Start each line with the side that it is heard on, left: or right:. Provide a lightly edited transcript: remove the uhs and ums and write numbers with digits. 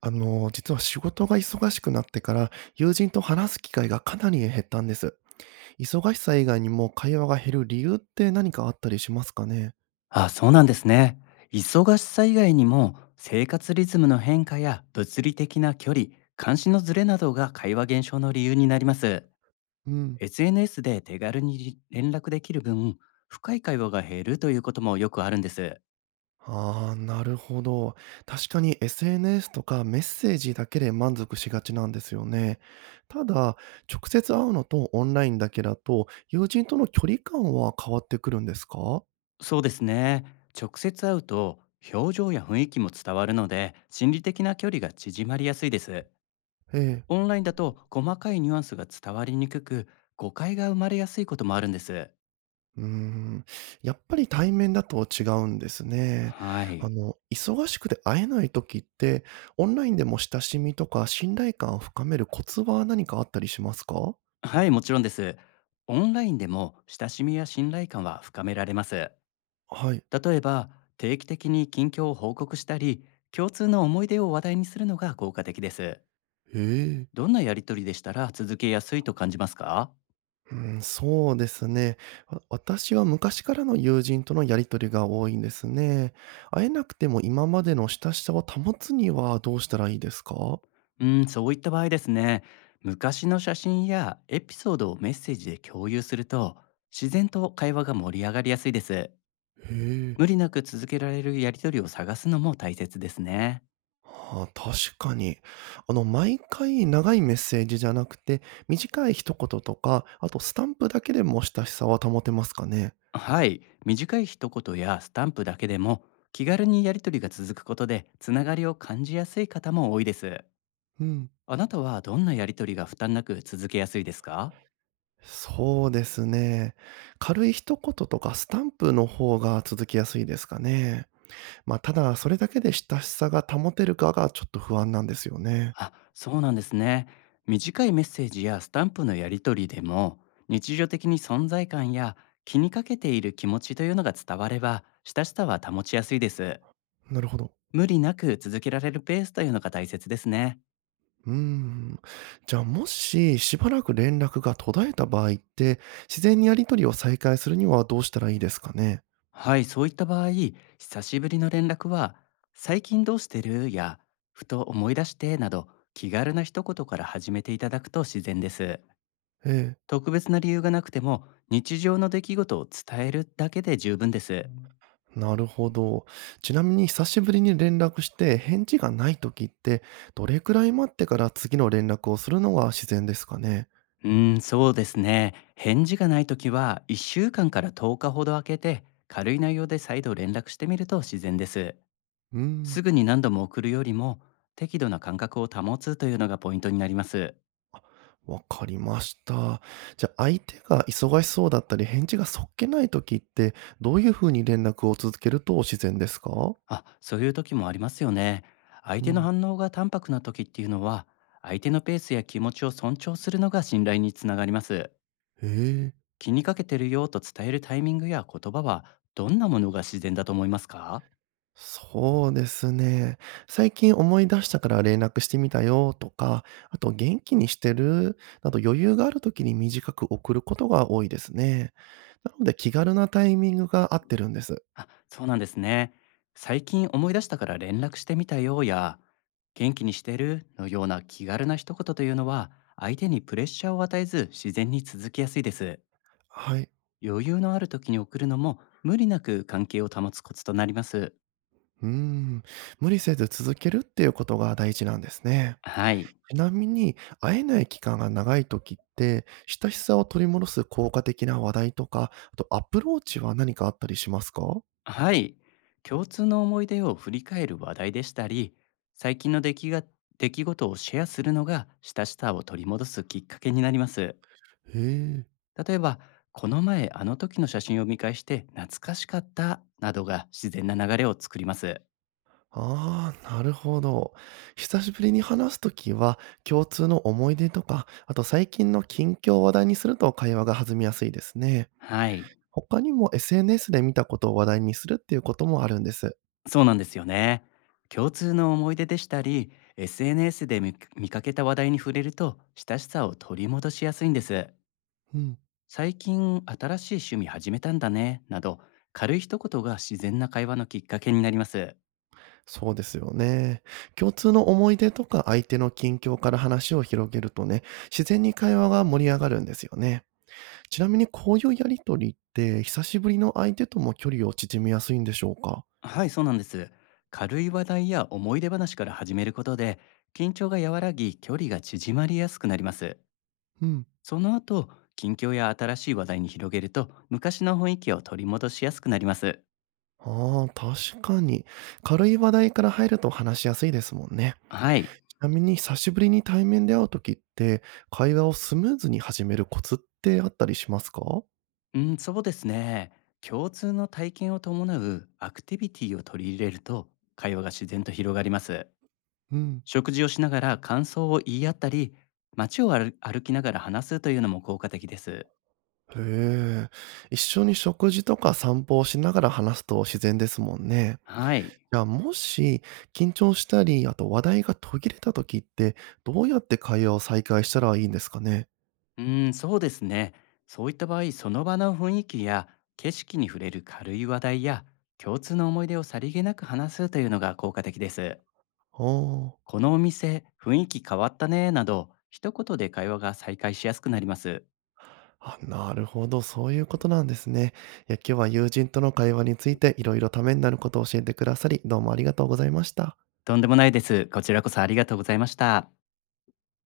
right: 実は仕事が忙しくなってから、友人と話す機会がかなり減ったんです。忙しさ以外にも会話が減る理由って何かあったりしますかね。
left: あ、そうなんですね。忙しさ以外にも生活リズムの変化や物理的な距離、関心のズレなどが会話減少の理由になります。
right: うん。
left: SNS で手軽に連絡できる分、深い会話が減るということもよくあるんです。
right: ああー、なるほど。確かに SNS とかメッセージだけで満足しがちなんですよね。ただ、直接会うのとオンラインだけだと、友人との距離感は変わってくるんですか。
left: そうですね。直接会うと表情や雰囲気も伝わるので、心理的な距離が縮まりやすいです。
right: ええ。
left: オンラインだと細かいニュアンスが伝わりにくく、誤解が生まれやすいこともあるんです。
right: うーん、やっぱり対面だと違うんですね。
left: はい。
right: 忙しくて会えない時って、オンラインでも親しみとか信頼感を深めるコツは何かあったりしますか？
left: はい、もちろんです。オンラインでも親しみや信頼感は深められます。
right: はい。
left: 例えば、定期的に近況を報告したり、共通の思い出を話題にするのが効果的です。
right: へえ。
left: どんなやりとりでしたら続けやすいと感じますか？
right: そうですね。私は昔からの友人とのやり取りが多いんですね。会えなくても今までの親しさを保つにはどうしたらいいですか？
left: うん、そういった場合ですね。昔の写真やエピソードをメッセージで共有すると、自然と会話が盛り上がりやすいです。
right: へえ。
left: 無理なく続けられるやりとりを探すのも大切ですね。
right: はあ、確かに。毎回長いメッセージじゃなくて、短い一言とか、あとスタンプだけでも親しさは保てますかね。
left: はい、短い一言やスタンプだけでも気軽にやり取りが続くことでつながりを感じやすい方も多いです。
right: うん。
left: あなたはどんなやり取りが負担なく続けやすいですか？
right: そうですね。軽い一言とかスタンプの方が続きやすいですかね。まあ、ただ、それだけで親しさが保てるかがちょっと不安なんですよね。
left: あ、そうなんですね。短いメッセージやスタンプのやり取りでも日常的に存在感や気にかけている気持ちというのが伝われば親しさは保ちやすいです。
right: なるほど。
left: 無理なく続けられるペースというのが大切ですね。
right: うーん。じゃあ、もし、しばらく連絡が途絶えた場合って、自然にやりとりを再開するにはどうしたらいいですかね。
left: はい、そういった場合、久しぶりの連絡は、最近どうしてるや、ふと思い出してなど、気軽な一言から始めていただくと自然です。
right: ええ。
left: 特別な理由がなくても、日常の出来事を伝えるだけで十分です。
right: なるほど。ちなみに久しぶりに連絡して返事がない時って、どれくらい待ってから次の連絡をするのが自然ですかね？
left: そうですね。返事がないときは、1週間から10日ほど空けて、軽い内容で再度連絡してみると自然です。
right: うーん、
left: すぐに何度も送るよりも、適度な間隔を保つというのがポイントになります。
right: わかりました。じゃあ、相手が忙しそうだったり、返事がそっけない時って、どういうふうに連絡を続けると自然ですか？
left: あ、そういう時もありますよね。相
right: う
left: 手の
right: ん。
left: 反応が淡白な時っていうのは、相手のペースや気持ちを尊重するのが信頼につながります。
right: へえ。
left: 気にかけてるよと伝えるタイミングや言葉は、どんなものが自然だと思いますか？
right: そうですね。最近思い出したから連絡してみたよとか、あと元気にしてるなど余裕がある時に短く送ることが多いですね。なので気軽なタイミングが合ってるんです。
left: あ、そうなんですね。最近思い出したから連絡してみたよや、元気にしてるのような気軽な一言というのは、相手にプレッシャーを与えず自然に続きやすいです。
right: はい。
left: 余裕のある時に送るのも、無理なく関係を保つコツとなります。
right: うーん。無理せず続けるっていうことが大事なんですね。
left: はい。
right: ちなみに、会えない期間が長い時って、親しさを取り戻す効果的な話題とか、あとアプローチは何かあったりしますか。
left: はい。共通の思い出を振り返る話題でしたり、最近の出来が出来事をシェアするのが親しさを取り戻すきっかけになります。
right: へえ。
left: 例えば、この前あの時の写真を見返して懐かしかったなどが自然な流れを作ります。
right: ああ、なるほど。久しぶりに話すときは、共通の思い出とか、あと最近の近況を話題にすると会話が弾みやすいですね。
left: はい。
right: 他にも SNS で見たことを話題にするっていうこともあるんです。
left: そうなんですよね。共通の思い出でしたり、SNS で見かけた話題に触れると親しさを取り戻しやすいんです。
right: うん、
left: 最近新しい趣味始めたんだね、など、軽い一言が自然な会話のきっかけになります。
right: そうですよね。共通の思い出とか相手の近況から話を広げるとね、自然に会話が盛り上がるんですよね。ちなみにこういうやりとりって、久しぶりの相手とも距離を縮めやすいんでしょうか。
left: はい、そうなんです。軽い話題や思い出話から始めることで、緊張が和らぎ、距離が縮まりやすくなります。
right: うん。
left: その後、近況や新しい話題に広げると、昔の雰囲気を取り戻しやすくなります。
right: ああ、確かに。軽い話題から入ると話しやすいですもんね。
left: はい、
right: ちなみに久しぶりに対面で会う時って、会話をスムーズに始めるコツってあったりしますか？
left: うん、そうですね。共通の体験を伴うアクティビティを取り入れると、会話が自然と広がります。
right: うん。
left: 食事をしながら感想を言い合ったり、街を歩きながら話すというのも効果的です。
right: へえ。一緒に食事とか散歩をしながら話すと自然ですもんね。
left: はい。
right: じゃあもし、緊張したり、あと話題が途切れた時って、どうやって会話を再開したらいいんですかね？
left: そうですね。そういった場合、その場の雰囲気や景色に触れる軽い話題や共通の思い出をさりげなく話すというのが効果的です。
right: ああ。
left: このお店、雰囲気変わったね、など、一言で会話が再開しやすくなります。
right: あ、なるほど、そういうことなんですね。いや、今日は友人との会話についていろいろためになることを教えてくださり、どうもありがとうございました。
left: とんでもないです。こちらこそありがとうございました。